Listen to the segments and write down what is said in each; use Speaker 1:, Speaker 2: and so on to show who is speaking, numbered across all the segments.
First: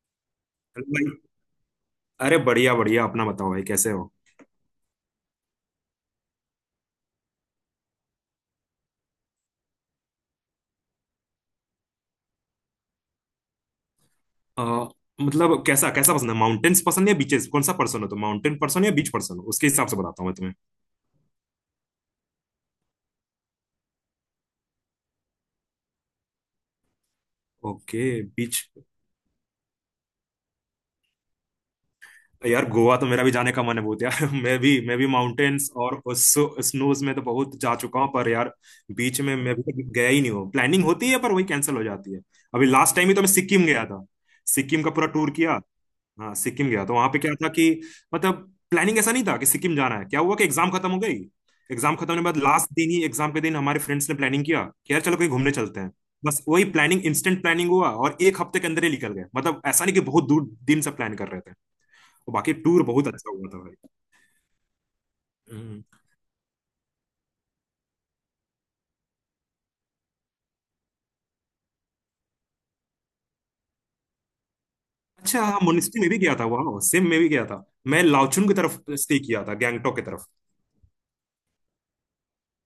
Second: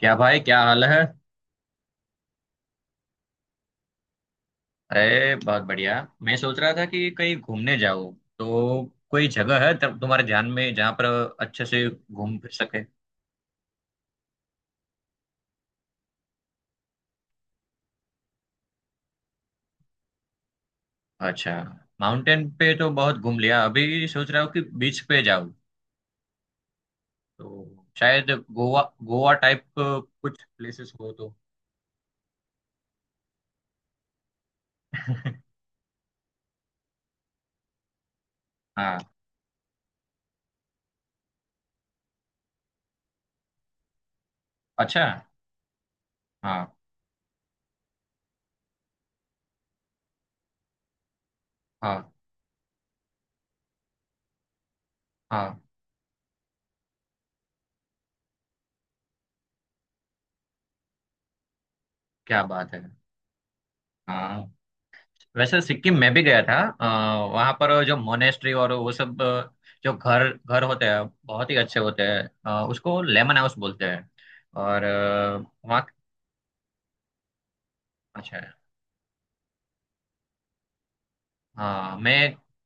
Speaker 1: क्या भाई, क्या हाल
Speaker 2: हेलो
Speaker 1: है।
Speaker 2: भाई। अरे बढ़िया बढ़िया, अपना बताओ भाई, कैसे हो?
Speaker 1: अरे बहुत बढ़िया। मैं सोच रहा था कि कहीं घूमने जाओ, तो कोई जगह है तब तुम्हारे ध्यान में जहाँ पर अच्छे से घूम फिर सके।
Speaker 2: अ, मतलब कैसा कैसा पसंद है, माउंटेन्स पसंद है या बीचेस? कौन सा पर्सन हो, तो माउंटेन पर्सन या बीच पर्सन हो, उसके हिसाब से बताता हूँ मैं तुम्हें।
Speaker 1: अच्छा। माउंटेन पे तो बहुत घूम लिया, अभी सोच रहा हूँ कि बीच पे जाऊँ, तो
Speaker 2: ओके।
Speaker 1: शायद
Speaker 2: बीच।
Speaker 1: गोवा, गोवा टाइप कुछ प्लेसेस हो तो।
Speaker 2: यार गोवा तो मेरा भी जाने का मन है बहुत यार। मैं भी माउंटेन्स और स्नोज में तो बहुत जा चुका हूँ पर यार,
Speaker 1: हाँ।
Speaker 2: बीच में मैं अभी तक गया ही नहीं हूँ। प्लानिंग होती है पर वही कैंसिल हो जाती है। अभी लास्ट टाइम ही तो मैं सिक्किम गया था। सिक्किम का
Speaker 1: अच्छा।
Speaker 2: पूरा टूर किया। हाँ,
Speaker 1: हाँ,
Speaker 2: सिक्किम गया तो वहां पे क्या था कि, मतलब, प्लानिंग ऐसा नहीं था कि सिक्किम जाना है। क्या हुआ कि एग्जाम खत्म हो गई। एग्जाम खत्म
Speaker 1: हाँ,
Speaker 2: होने के बाद लास्ट दिन ही, एग्जाम के दिन, हमारे फ्रेंड्स ने प्लानिंग किया कि यार चलो कहीं घूमने
Speaker 1: हाँ।
Speaker 2: चलते हैं। बस वही प्लानिंग, इंस्टेंट प्लानिंग हुआ और 1 हफ्ते के अंदर ही निकल गए। मतलब ऐसा नहीं कि बहुत दूर दिन से प्लान कर रहे थे। और
Speaker 1: क्या
Speaker 2: बाकी
Speaker 1: बात है।
Speaker 2: टूर बहुत अच्छा हुआ था भाई।
Speaker 1: हाँ। वैसे
Speaker 2: हम्म।
Speaker 1: सिक्किम में भी गया था। वहां पर जो मोनेस्ट्री और वो सब, जो घर घर होते हैं बहुत ही अच्छे होते हैं। उसको लेमन हाउस बोलते हैं। और
Speaker 2: अच्छा हाँ,
Speaker 1: वहाँ।
Speaker 2: मुनिस्ट्री में भी गया था, वाह सिम में भी गया था। मैं
Speaker 1: अच्छा
Speaker 2: लाओचुन
Speaker 1: है।
Speaker 2: की तरफ स्टे किया था, गैंगटोक की तरफ।
Speaker 1: हाँ मैं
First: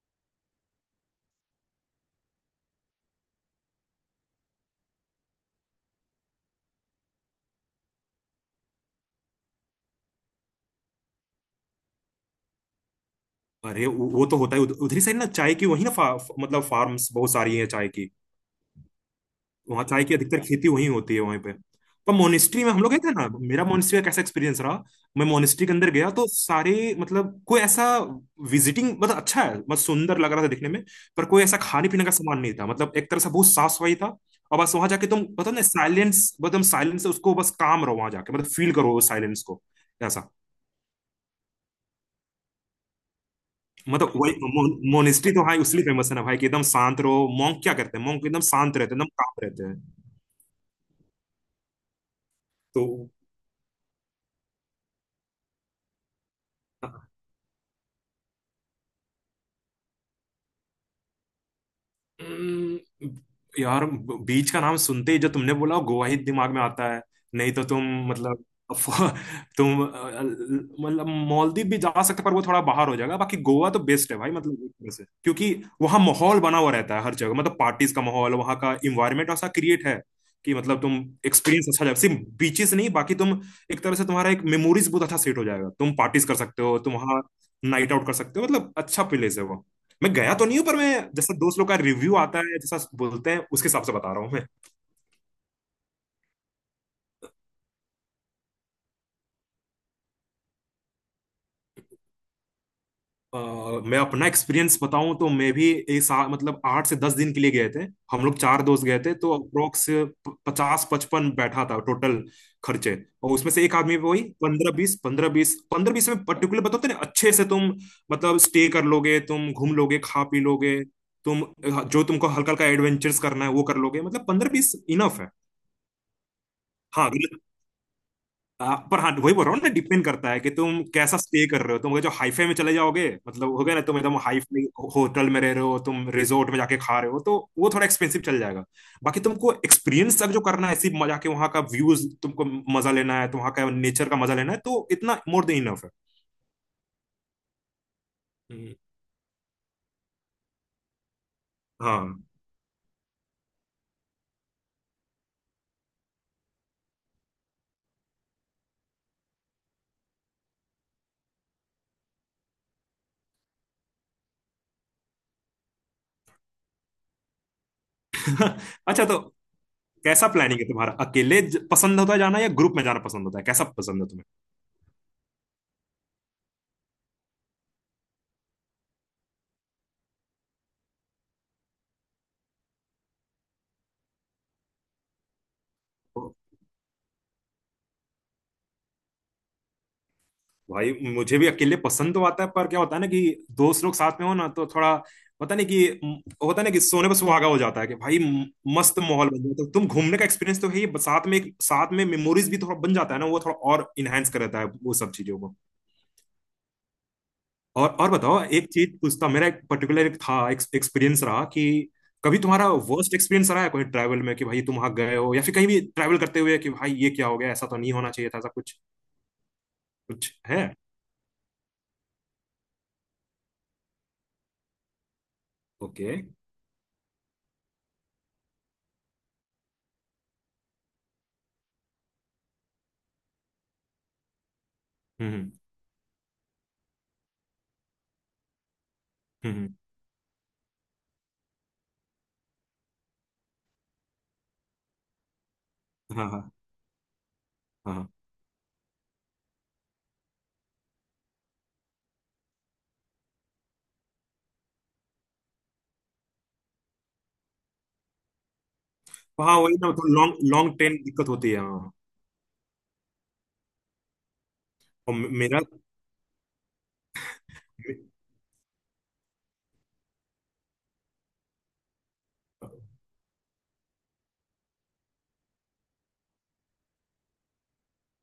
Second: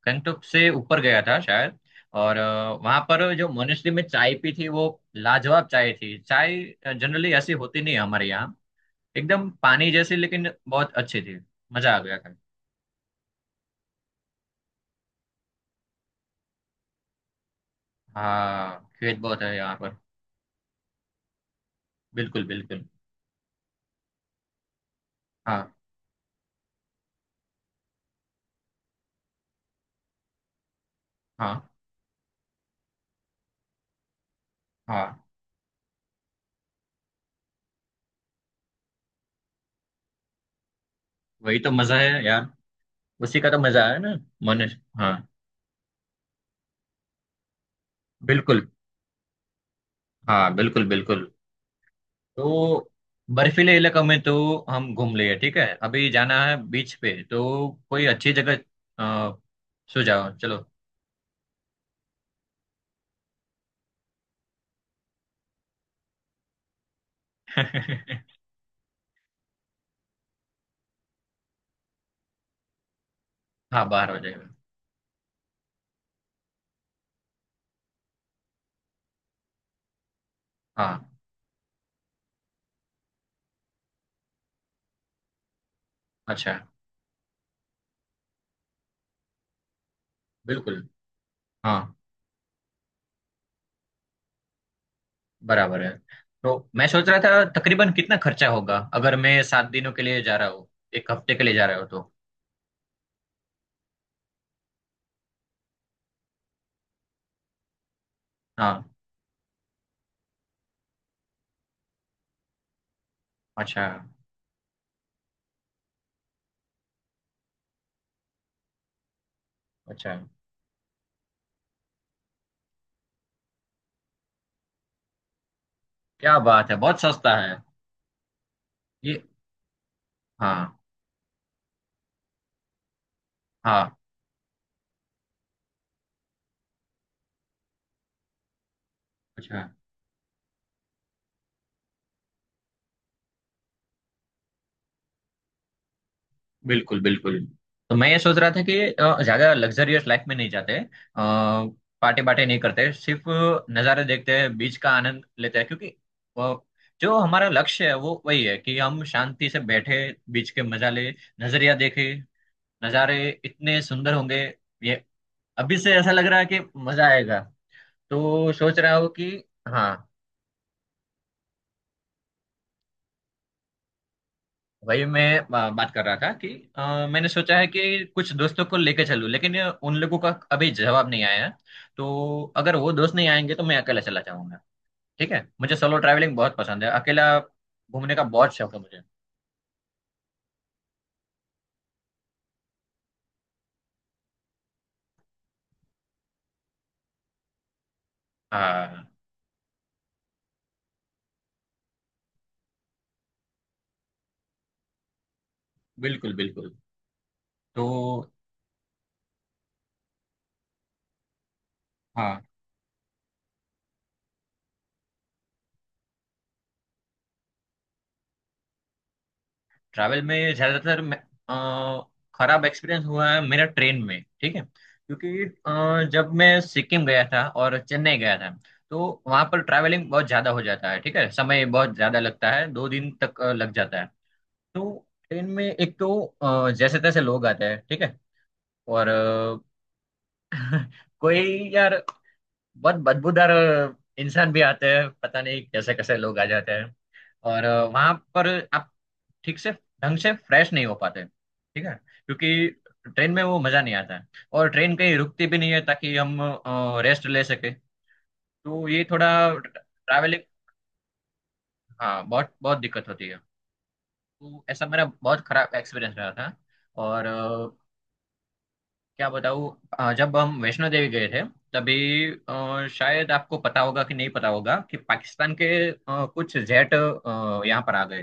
Speaker 1: गंगटोक से ऊपर गया था शायद। और वहां पर जो मोनेस्ट्री में चाय पी थी, वो लाजवाब चाय थी। चाय जनरली ऐसी होती नहीं है हमारे यहाँ, एकदम पानी जैसी, लेकिन बहुत अच्छी थी। मजा आ गया था।
Speaker 2: अरे वो तो होता है उधरी साइड ना, चाय की वही ना, मतलब फार्म्स बहुत सारी है चाय की।
Speaker 1: हाँ, खेत बहुत है यहाँ
Speaker 2: वहाँ
Speaker 1: पर।
Speaker 2: चाय की अधिकतर खेती वहीं होती है, वहीं पे। पर
Speaker 1: बिल्कुल
Speaker 2: मोनिस्ट्री में हम
Speaker 1: बिल्कुल।
Speaker 2: लोग गए थे ना, मेरा मोनिस्ट्री का कैसा एक्सपीरियंस रहा। मैं मोनिस्ट्री
Speaker 1: हाँ,
Speaker 2: के अंदर गया तो सारे, मतलब कोई ऐसा विजिटिंग, मतलब अच्छा है, मतलब सुंदर लग रहा था दिखने में। पर कोई ऐसा
Speaker 1: हाँ,
Speaker 2: खाने पीने का सामान नहीं था, मतलब एक तरह से बहुत साफ सफाई था। और बस वहां जाके तुम
Speaker 1: हाँ।
Speaker 2: मतलब ना, साइलेंस, मतलब साइलेंस से उसको, बस काम रहो वहां जाके, मतलब फील करो साइलेंस को, ऐसा।
Speaker 1: वही तो मजा है यार। उसी का तो मजा है
Speaker 2: मतलब
Speaker 1: ना।
Speaker 2: वही।
Speaker 1: मनुष्य, हाँ।
Speaker 2: मोनिस्ट्री तो हाँ इसलिए फेमस है ना भाई कि एकदम शांत रहो। मॉन्क क्या करते हैं? मॉन्क एकदम
Speaker 1: बिल्कुल।
Speaker 2: शांत रहते हैं, एकदम काम रहते हैं।
Speaker 1: हाँ, बिल्कुल बिल्कुल। तो बर्फीले इलाकों में तो हम घूम लिए, ठीक है। अभी जाना है
Speaker 2: तो
Speaker 1: बीच पे, तो कोई अच्छी जगह। अ, सो जाओ चलो।
Speaker 2: हम्म, यार, बीच का नाम सुनते ही जो तुमने बोला, गोवा ही दिमाग में आता है। नहीं तो तुम मतलब, अफ- तुम मतलब मालदीव भी जा सकते, पर वो थोड़ा बाहर हो जाएगा। बाकी गोवा तो
Speaker 1: हाँ, बाहर
Speaker 2: बेस्ट
Speaker 1: हो
Speaker 2: है भाई,
Speaker 1: जाएगा।
Speaker 2: मतलब एक तरह से क्योंकि वहाँ माहौल बना हुआ रहता है हर जगह, मतलब पार्टीज का माहौल, वहाँ का इन्वायरमेंट ऐसा क्रिएट है कि मतलब तुम
Speaker 1: हाँ,
Speaker 2: एक्सपीरियंस अच्छा जाएगा, सिर्फ बीचेस नहीं। बाकी तुम एक तरह से तुम्हारा एक मेमोरीज बहुत अच्छा सेट हो जाएगा, तुम पार्टीज कर
Speaker 1: अच्छा।
Speaker 2: सकते हो, तुम वहाँ नाइट आउट कर सकते हो, मतलब अच्छा प्लेस है वो। मैं गया तो नहीं हूँ पर
Speaker 1: बिल्कुल।
Speaker 2: मैं जैसा दोस्त लोग का
Speaker 1: हाँ,
Speaker 2: रिव्यू आता है, जैसा बोलते हैं, उसके हिसाब से बता रहा हूँ मैं।
Speaker 1: बराबर है। तो मैं सोच रहा था तकरीबन कितना खर्चा होगा अगर मैं 7 दिनों के लिए जा रहा हूँ, एक हफ्ते के लिए जा रहा हूँ तो।
Speaker 2: अ, मैं अपना एक्सपीरियंस बताऊं तो मैं भी एक साल, मतलब 8 से 10 दिन के लिए गए थे। हम लोग चार
Speaker 1: हाँ,
Speaker 2: दोस्त गए थे तो अप्रोक्स 50-55 बैठा था टोटल खर्चे। और उसमें से एक
Speaker 1: अच्छा।
Speaker 2: आदमी पे वही 15-20, 15-20, 15-20 में पर्टिकुलर बताते ना, अच्छे से तुम मतलब स्टे कर लोगे, तुम घूम लोगे,
Speaker 1: अच्छा।
Speaker 2: खा पी लोगे। तुम जो तुमको हल्का हल्का एडवेंचर्स करना है वो कर लोगे, मतलब 15-20 इनफ है।
Speaker 1: क्या बात है, बहुत
Speaker 2: हाँ
Speaker 1: सस्ता
Speaker 2: मतलब
Speaker 1: है
Speaker 2: पर हाँ
Speaker 1: ये।
Speaker 2: वही बोल रहा हूँ ना, डिपेंड करता है कि
Speaker 1: हाँ,
Speaker 2: तुम कैसा स्टे कर रहे हो। तुम अगर जो हाईफाई में चले जाओगे, मतलब हो गया ना,
Speaker 1: हाँ,
Speaker 2: तुम एकदम हाईफाई होटल में रह रहे हो, तुम रिजोर्ट में जाके खा रहे हो तो वो थोड़ा एक्सपेंसिव चल जाएगा। बाकी तुमको
Speaker 1: अच्छा।
Speaker 2: एक्सपीरियंस तक जो करना है, सिर्फ मजा के वहाँ का व्यूज तुमको मजा लेना है, तो वहाँ का नेचर का मजा लेना है, तो इतना मोर देन इनफ है।
Speaker 1: बिल्कुल बिल्कुल। तो मैं ये सोच रहा था
Speaker 2: हम्म।
Speaker 1: कि ज्यादा लग्जरियस लाइफ में नहीं जाते,
Speaker 2: हाँ।
Speaker 1: पार्टी बाटे नहीं करते, सिर्फ नज़ारे देखते हैं, बीच का आनंद लेते हैं। क्योंकि अ, जो हमारा लक्ष्य है वो वही है कि हम शांति से बैठे, बीच के मजा ले, नजरिया देखे। नज़ारे इतने सुंदर होंगे, ये अभी से ऐसा लग रहा है कि मजा आएगा। तो सोच रहा
Speaker 2: अच्छा
Speaker 1: हूँ
Speaker 2: तो
Speaker 1: कि। हाँ,
Speaker 2: कैसा प्लानिंग है तुम्हारा, अकेले पसंद होता है जाना या ग्रुप में जाना पसंद होता है, कैसा पसंद है तुम्हें?
Speaker 1: वही मैं बात कर रहा था कि मैंने सोचा है कि कुछ दोस्तों को लेके चलूं, लेकिन उन लोगों का अभी जवाब नहीं आया है। तो अगर वो दोस्त नहीं आएंगे तो मैं अकेला चला जाऊंगा। ठीक है, मुझे सोलो ट्रैवलिंग बहुत पसंद है, अकेला घूमने का बहुत शौक है मुझे।
Speaker 2: भाई मुझे भी अकेले पसंद तो आता है, पर क्या होता है ना कि दोस्त लोग साथ में हो ना तो थोड़ा पता नहीं कि होता है ना कि सोने पर सुहागा हो जाता है कि भाई, मस्त
Speaker 1: हाँ,
Speaker 2: माहौल बन जाता है, तुम घूमने का एक्सपीरियंस तो है ही, साथ में एक साथ में मेमोरीज भी थोड़ा बन जाता है ना, वो थोड़ा और इनहेंस कर देता है वो सब चीजों को।
Speaker 1: बिल्कुल बिल्कुल। तो
Speaker 2: और बताओ, एक चीज पूछता, मेरा एक पर्टिकुलर एक था एक्सपीरियंस रहा कि, कभी
Speaker 1: हाँ,
Speaker 2: तुम्हारा वर्स्ट एक्सपीरियंस रहा है कोई ट्रैवल में कि भाई तुम वहां गए हो, या फिर कहीं भी ट्रैवल करते हुए कि भाई ये क्या हो गया, ऐसा तो नहीं होना चाहिए था, ऐसा कुछ
Speaker 1: ट्रैवल
Speaker 2: कुछ
Speaker 1: में
Speaker 2: है?
Speaker 1: ज्यादातर अ, खराब एक्सपीरियंस हुआ है मेरा ट्रेन में, ठीक है। क्योंकि
Speaker 2: ओके।
Speaker 1: जब मैं सिक्किम गया था और चेन्नई गया था, तो वहां पर ट्रैवलिंग बहुत ज्यादा हो जाता है, ठीक है। समय बहुत ज्यादा लगता है, 2 दिन तक लग जाता है। तो ट्रेन
Speaker 2: हम्म।
Speaker 1: में एक तो जैसे तैसे लोग आते हैं, ठीक है। और
Speaker 2: हम्म। हम्म।
Speaker 1: कोई, यार, बहुत बदबूदार इंसान भी आते हैं, पता नहीं कैसे कैसे
Speaker 2: हाँ,
Speaker 1: लोग आ
Speaker 2: हाँ।
Speaker 1: जाते हैं। और
Speaker 2: हाँ, हाँ।
Speaker 1: वहां पर आप ठीक से ढंग से फ्रेश नहीं हो पाते, ठीक है। क्योंकि ट्रेन में वो मजा नहीं आता है। और ट्रेन कहीं रुकती भी नहीं है ताकि हम रेस्ट ले सके। तो ये थोड़ा
Speaker 2: हाँ, वही ना तो लॉन्ग
Speaker 1: ट्रैवलिंग,
Speaker 2: लॉन्ग ट्रेन दिक्कत होती है हाँ।
Speaker 1: हाँ बहुत बहुत दिक्कत होती है। तो ऐसा मेरा
Speaker 2: और
Speaker 1: बहुत
Speaker 2: मेरा।
Speaker 1: खराब एक्सपीरियंस रहा था। और क्या बताऊँ। जब हम वैष्णो देवी गए थे तभी, शायद आपको पता होगा कि नहीं, पता होगा कि पाकिस्तान के कुछ जेट यहाँ पर आ गए।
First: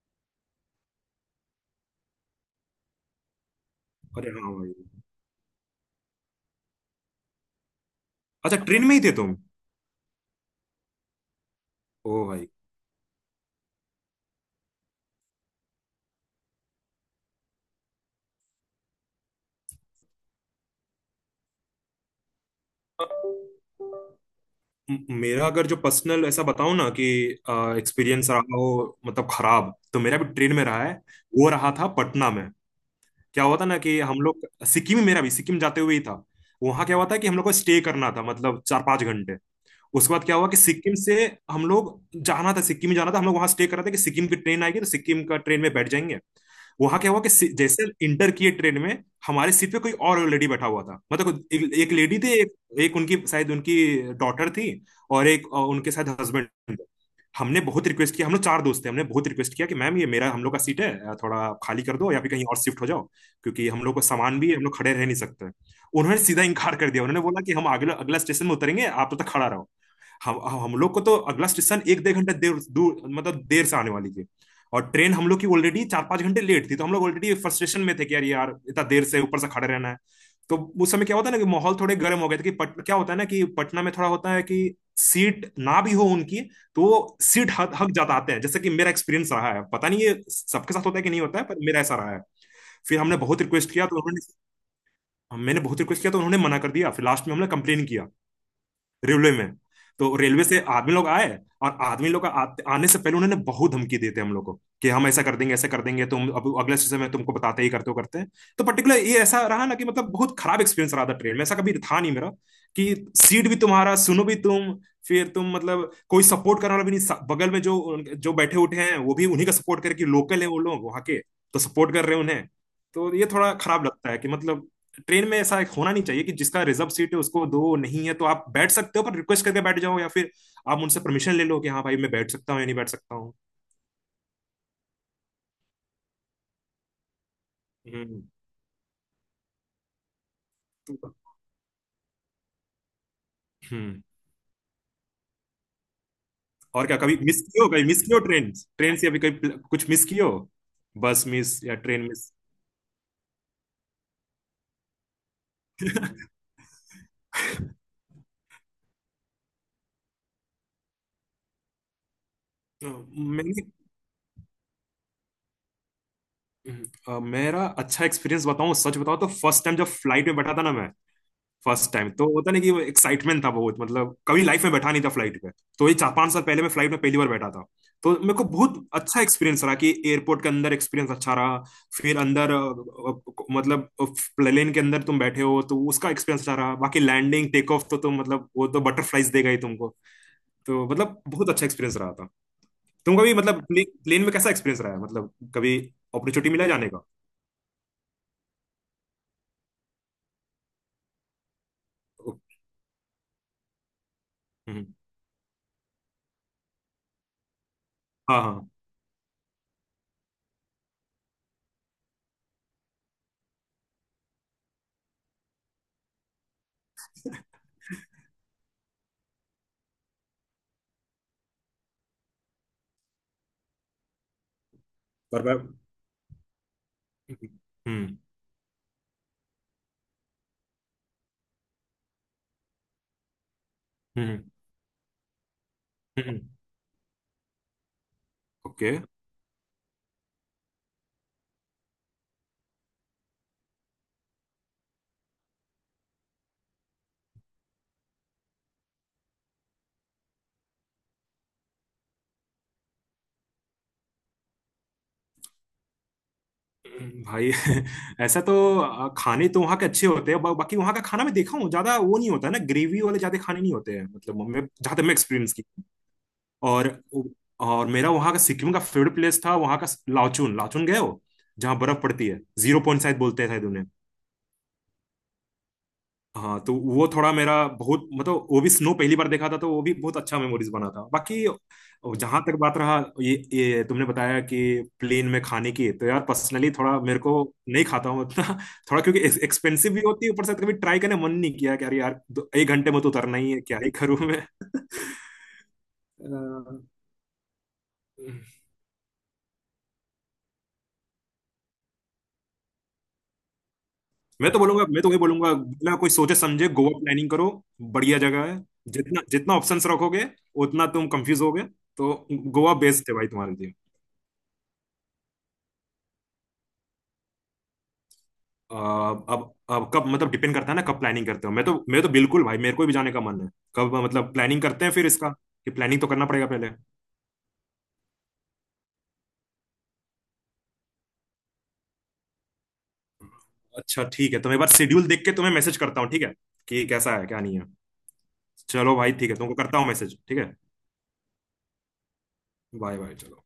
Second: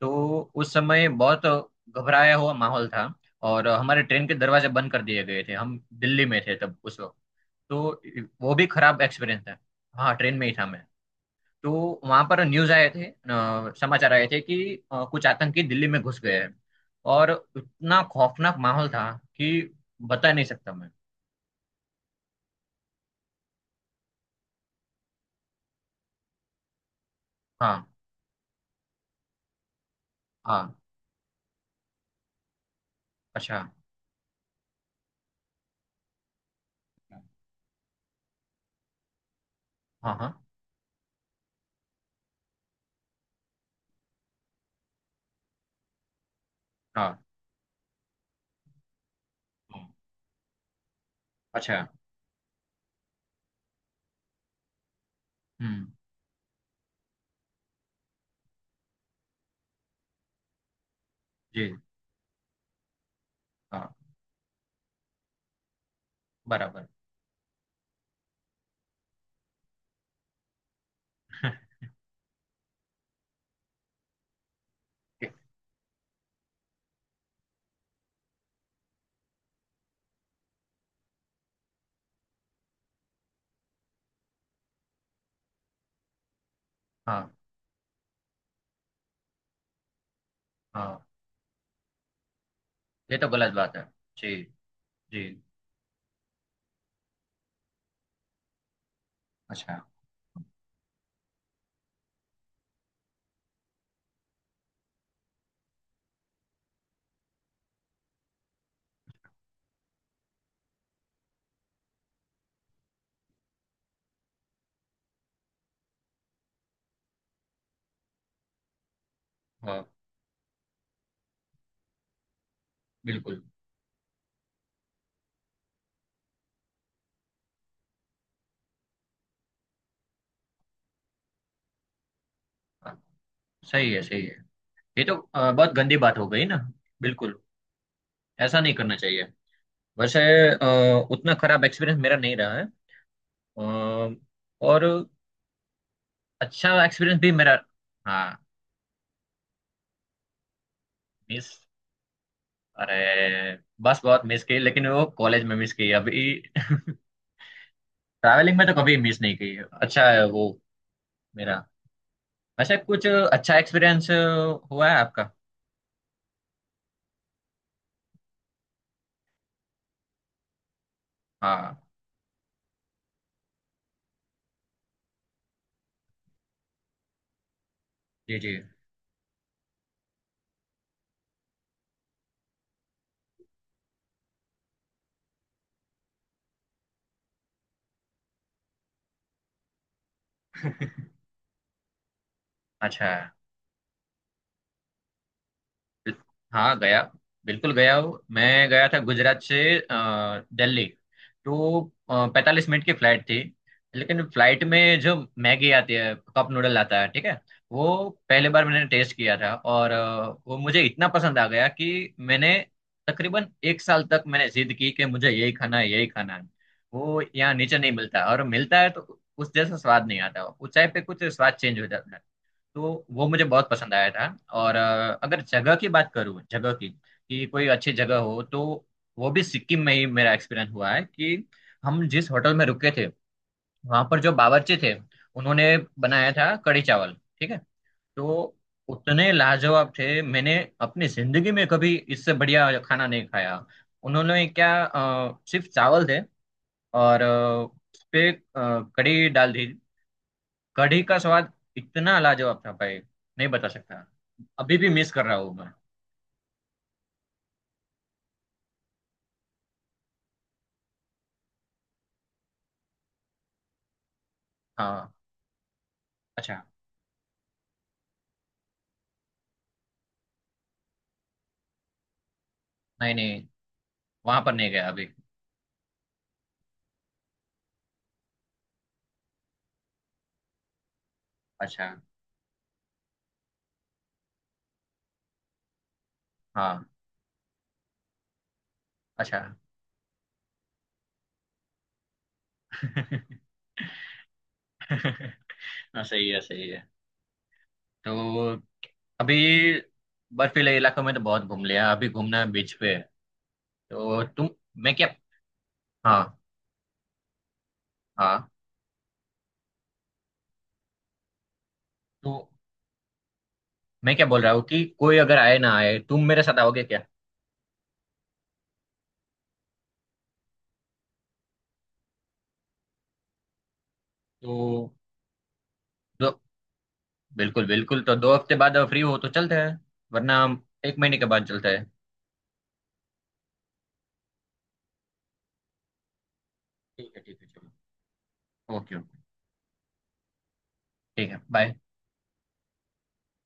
Speaker 1: तो उस समय बहुत घबराया हुआ माहौल था। और हमारे ट्रेन
Speaker 2: अरे
Speaker 1: के
Speaker 2: हाँ
Speaker 1: दरवाजे
Speaker 2: भाई।
Speaker 1: बंद कर दिए गए थे, हम दिल्ली में थे तब उस वक्त। तो वो
Speaker 2: अच्छा,
Speaker 1: भी
Speaker 2: ट्रेन में
Speaker 1: खराब
Speaker 2: ही थे तुम?
Speaker 1: एक्सपीरियंस था। हाँ, ट्रेन में ही था मैं। तो वहां
Speaker 2: ओ
Speaker 1: पर
Speaker 2: भाई।
Speaker 1: न्यूज आए थे, समाचार आए थे कि कुछ आतंकी दिल्ली में घुस गए हैं। और इतना खौफनाक माहौल था कि बता नहीं सकता मैं।
Speaker 2: मेरा अगर जो पर्सनल ऐसा बताऊं ना कि
Speaker 1: हाँ,
Speaker 2: एक्सपीरियंस रहा हो मतलब खराब, तो मेरा भी ट्रेन में
Speaker 1: हाँ।
Speaker 2: रहा है। वो रहा था पटना में। क्या हुआ
Speaker 1: अच्छा।
Speaker 2: था ना कि हम लोग सिक्किम ही, मेरा भी सिक्किम जाते हुए ही था। वहां क्या हुआ था कि हम लोग को स्टे करना था, मतलब 4-5 घंटे। उसके
Speaker 1: हाँ,
Speaker 2: बाद
Speaker 1: हाँ,
Speaker 2: क्या हुआ कि सिक्किम से हम लोग जाना था, सिक्किम ही जाना था। हम लोग वहां स्टे कर रहे थे कि सिक्किम की ट्रेन आएगी तो सिक्किम का ट्रेन में बैठ जाएंगे। वहां क्या
Speaker 1: हाँ।
Speaker 2: हुआ कि जैसे इंटर किए ट्रेन में, हमारे सीट पे
Speaker 1: हम्म,
Speaker 2: कोई और लेडी बैठा हुआ था, मतलब एक,
Speaker 1: अच्छा।
Speaker 2: एक लेडी थी, एक, एक उनकी शायद, उनकी डॉटर थी। और एक
Speaker 1: हम्म।
Speaker 2: उनके शायद हस्बैंड थे। हमने बहुत रिक्वेस्ट किया, हम लोग चार दोस्त थे, हमने बहुत रिक्वेस्ट किया कि मैम, ये मेरा हम लोग का सीट है, थोड़ा
Speaker 1: जी।
Speaker 2: खाली कर दो या फिर कहीं और शिफ्ट हो जाओ। क्योंकि हम
Speaker 1: हाँ,
Speaker 2: लोग को सामान भी है, हम लोग खड़े रह नहीं सकते। उन्होंने सीधा इनकार
Speaker 1: बराबर।
Speaker 2: कर दिया, उन्होंने बोला कि हम अगला अगला स्टेशन में उतरेंगे, आप तब तक खड़ा रहो। हम लोग को तो अगला स्टेशन एक डेढ़ घंटे देर दूर, मतलब देर से आने वाली थी। और ट्रेन हम लोग की ऑलरेडी 4-5 घंटे लेट थी, तो हम लोग ऑलरेडी फ्रस्ट्रेशन में थे कि यार यार इतना देर से ऊपर से खड़े रहना है। तो उस समय क्या होता है ना कि माहौल थोड़े गर्म हो गए थे कि क्या होता है ना कि पटना में थोड़ा होता है कि सीट ना भी हो उनकी। तो वो
Speaker 1: हाँ,
Speaker 2: सीट हक हक जाता आते हैं, जैसे कि मेरा एक्सपीरियंस रहा है, पता नहीं ये सबके साथ होता है
Speaker 1: हाँ।
Speaker 2: कि नहीं होता है पर मेरा ऐसा रहा है। फिर हमने
Speaker 1: ये तो
Speaker 2: बहुत
Speaker 1: गलत
Speaker 2: रिक्वेस्ट
Speaker 1: बात है।
Speaker 2: किया तो उन्होंने,
Speaker 1: जी, जी।
Speaker 2: मैंने बहुत रिक्वेस्ट किया तो उन्होंने मना कर दिया। फिर लास्ट में हमने कंप्लेन किया रेलवे में।
Speaker 1: अच्छा।
Speaker 2: तो रेलवे से आदमी लोग आए। और आदमी लोग आने से पहले उन्होंने बहुत धमकी देते हम लोग को, कि हम ऐसा कर देंगे, ऐसा कर देंगे तुम, अब अगले स्टेशन में तुमको बताते ही करते हो, करते हैं। तो पर्टिकुलर ये ऐसा रहा ना कि, मतलब बहुत खराब एक्सपीरियंस रहा था। ट्रेन में ऐसा कभी था नहीं मेरा कि, सीट भी तुम्हारा, सुनो भी तुम, फिर तुम मतलब कोई सपोर्ट करने वाला भी नहीं, बगल में जो जो बैठे उठे हैं वो भी उन्हीं का सपोर्ट
Speaker 1: हाँ,
Speaker 2: करके, लोकल है वो लोग वहां के। तो सपोर्ट कर रहे हैं उन्हें। तो ये
Speaker 1: बिल्कुल।
Speaker 2: थोड़ा खराब लगता है कि, मतलब ट्रेन में ऐसा होना नहीं चाहिए कि, जिसका रिजर्व सीट है उसको दो, नहीं है तो आप बैठ सकते हो पर रिक्वेस्ट करके बैठ जाओ, या फिर आप उनसे परमिशन ले लो कि हाँ भाई मैं बैठ सकता हूँ या नहीं बैठ
Speaker 1: हाँ,
Speaker 2: सकता हूँ।
Speaker 1: सही है, सही है। ये तो बहुत गंदी बात हो गई ना। बिल्कुल।
Speaker 2: हम्म।
Speaker 1: ऐसा नहीं करना चाहिए। वैसे
Speaker 2: तो-
Speaker 1: उतना खराब एक्सपीरियंस मेरा नहीं रहा है।
Speaker 2: हम्म।
Speaker 1: अ, और अच्छा
Speaker 2: और क्या कभी
Speaker 1: एक्सपीरियंस भी
Speaker 2: मिस
Speaker 1: मेरा।
Speaker 2: किए हो, कभी मिस किए हो
Speaker 1: हाँ।
Speaker 2: ट्रेन, ट्रेन से अभी कभी कुछ मिस किए हो, बस
Speaker 1: मिस।
Speaker 2: मिस या ट्रेन मिस?
Speaker 1: अरे, बस बहुत मिस की, लेकिन वो कॉलेज में मिस की अभी। ट्रैवलिंग में तो कभी मिस नहीं की, अच्छा है वो। मेरा वैसे कुछ अच्छा
Speaker 2: मैंने
Speaker 1: एक्सपीरियंस हुआ है आपका।
Speaker 2: मेरा अच्छा एक्सपीरियंस बताऊं, सच बताऊं तो फर्स्ट टाइम जब फ्लाइट में बैठा था ना मैं,
Speaker 1: हाँ,
Speaker 2: फर्स्ट टाइम तो होता नहीं कि, वो एक्साइटमेंट था बहुत, मतलब कभी लाइफ में बैठा नहीं था फ्लाइट पे। तो ये 4-5 साल पहले मैं फ्लाइट में पहली बार बैठा था। तो मेरे
Speaker 1: जी,
Speaker 2: को
Speaker 1: जी।
Speaker 2: बहुत अच्छा एक्सपीरियंस रहा कि एयरपोर्ट के अंदर एक्सपीरियंस अच्छा रहा। फिर अंदर अ, मतलब प्लेन के अंदर तुम बैठे हो तो उसका एक्सपीरियंस अच्छा रहा। बाकी लैंडिंग टेक ऑफ तो तुम मतलब, वो तो बटरफ्लाइज देगा ही तुमको। तो मतलब बहुत अच्छा एक्सपीरियंस रहा था।
Speaker 1: अच्छा।
Speaker 2: तुमका भी मतलब प्लेन में कैसा एक्सपीरियंस रहा है, मतलब कभी
Speaker 1: बिल-
Speaker 2: अपॉर्चुनिटी मिला
Speaker 1: हाँ,
Speaker 2: जाने
Speaker 1: गया।
Speaker 2: का?
Speaker 1: बिल्कुल गया हूँ मैं। गया था गुजरात से दिल्ली। तो
Speaker 2: ओ।
Speaker 1: 45 मिनट की फ्लाइट थी। लेकिन फ्लाइट
Speaker 2: हम्म,
Speaker 1: में जो मैगी आती है, कप नूडल आता है, ठीक है। वो
Speaker 2: हाँ
Speaker 1: पहली बार
Speaker 2: हाँ।
Speaker 1: मैंने टेस्ट किया था, और वो मुझे इतना पसंद आ गया कि मैंने तकरीबन एक साल तक मैंने जिद की कि मुझे यही खाना है, यही खाना है। वो यहाँ नीचे नहीं मिलता, और मिलता है तो उस जैसा स्वाद नहीं आता। ऊंचाई पे कुछ स्वाद चेंज हो जाता है। तो वो मुझे बहुत पसंद आया था। और अगर
Speaker 2: पर पर-
Speaker 1: जगह की बात करूँ, जगह की कि कोई अच्छी जगह
Speaker 2: हम्म।
Speaker 1: हो, तो वो भी सिक्किम में ही मेरा एक्सपीरियंस हुआ है कि हम जिस होटल में रुके थे, वहां पर जो
Speaker 2: हम्म।
Speaker 1: बावर्ची थे, उन्होंने बनाया
Speaker 2: हम्म।
Speaker 1: था कढ़ी चावल, ठीक है। तो
Speaker 2: ओके।
Speaker 1: उतने लाजवाब थे, मैंने अपनी जिंदगी में कभी इससे बढ़िया खाना नहीं खाया। उन्होंने क्या, सिर्फ चावल थे, और उस पे कढ़ी डाल दी। कढ़ी का स्वाद इतना लाजवाब था भाई, नहीं बता सकता। अभी भी मिस कर रहा हूँ मैं।
Speaker 2: भाई, ऐसा तो, खाने तो वहाँ के अच्छे होते हैं, बाकी वहाँ का खाना मैं देखा हूँ, ज्यादा वो नहीं होता है ना, ग्रेवी वाले ज्यादा खाने नहीं होते हैं, मतलब मैं जहाँ तक
Speaker 1: हाँ।
Speaker 2: मैं एक्सपीरियंस की।
Speaker 1: अच्छा।
Speaker 2: और और मेरा वहाँ का सिक्किम का फेवरेट प्लेस था वहाँ का लाचुन। लाचुन गए हो? जहाँ बर्फ पड़ती है, जीरो पॉइंट
Speaker 1: नहीं
Speaker 2: शायद बोलते
Speaker 1: नहीं,
Speaker 2: हैं शायद।
Speaker 1: वहां पर नहीं गया अभी।
Speaker 2: हाँ तो वो थोड़ा मेरा बहुत, मतलब वो भी स्नो पहली बार देखा था तो वो भी बहुत अच्छा मेमोरीज बना था। बाकी
Speaker 1: अच्छा।
Speaker 2: जहां तक बात रहा, ये तुमने बताया कि प्लेन में खाने की, तो यार पर्सनली
Speaker 1: हाँ,
Speaker 2: थोड़ा मेरे को नहीं खाता हूँ उतना। थोड़ा क्योंकि
Speaker 1: अच्छा।
Speaker 2: एक्सपेंसिव भी होती है, ऊपर से कभी ट्राई करने मन नहीं किया कि अरे यार एक घंटे में तो उतरना ही है, क्या ही करूँ मैं।
Speaker 1: हाँ, सही है, सही
Speaker 2: अ,
Speaker 1: है। तो अभी बर्फीले इलाकों में तो बहुत घूम लिया, अभी घूमना है बीच पे। तो तुम।
Speaker 2: मैं तो बोलूंगा,
Speaker 1: मैं
Speaker 2: मैं
Speaker 1: क्या।
Speaker 2: तो वही बोलूंगा, बिना कोई सोचे
Speaker 1: हाँ,
Speaker 2: समझे गोवा प्लानिंग करो। बढ़िया जगह
Speaker 1: हाँ।
Speaker 2: है। जितना जितना ऑप्शंस रखोगे उतना तुम कंफ्यूज होगे, तो
Speaker 1: तो
Speaker 2: गोवा बेस्ट है भाई तुम्हारे लिए।
Speaker 1: मैं क्या बोल रहा हूँ कि कोई अगर आए ना आए, तुम मेरे साथ आओगे क्या।
Speaker 2: अब कब, मतलब डिपेंड करता है ना कब प्लानिंग करते हो। मैं तो बिल्कुल भाई मेरे को भी जाने का मन है। कब मतलब प्लानिंग करते हैं
Speaker 1: तो
Speaker 2: फिर इसका, कि प्लानिंग तो करना
Speaker 1: दो
Speaker 2: पड़ेगा पहले।
Speaker 1: बिल्कुल बिल्कुल। तो 2 हफ्ते बाद फ्री हो तो चलते हैं, वरना हम एक महीने के बाद चलते हैं।
Speaker 2: अच्छा ठीक है तो मैं एक बार शेड्यूल देख के तुम्हें मैसेज करता हूँ, ठीक है, कि
Speaker 1: ठीक
Speaker 2: कैसा
Speaker 1: है,
Speaker 2: है क्या
Speaker 1: ठीक
Speaker 2: नहीं है।
Speaker 1: है। ओके,
Speaker 2: चलो
Speaker 1: ओके।
Speaker 2: भाई ठीक है, तुमको करता हूँ मैसेज, ठीक है।
Speaker 1: ठीक है, बाय।
Speaker 2: बाय बाय चलो।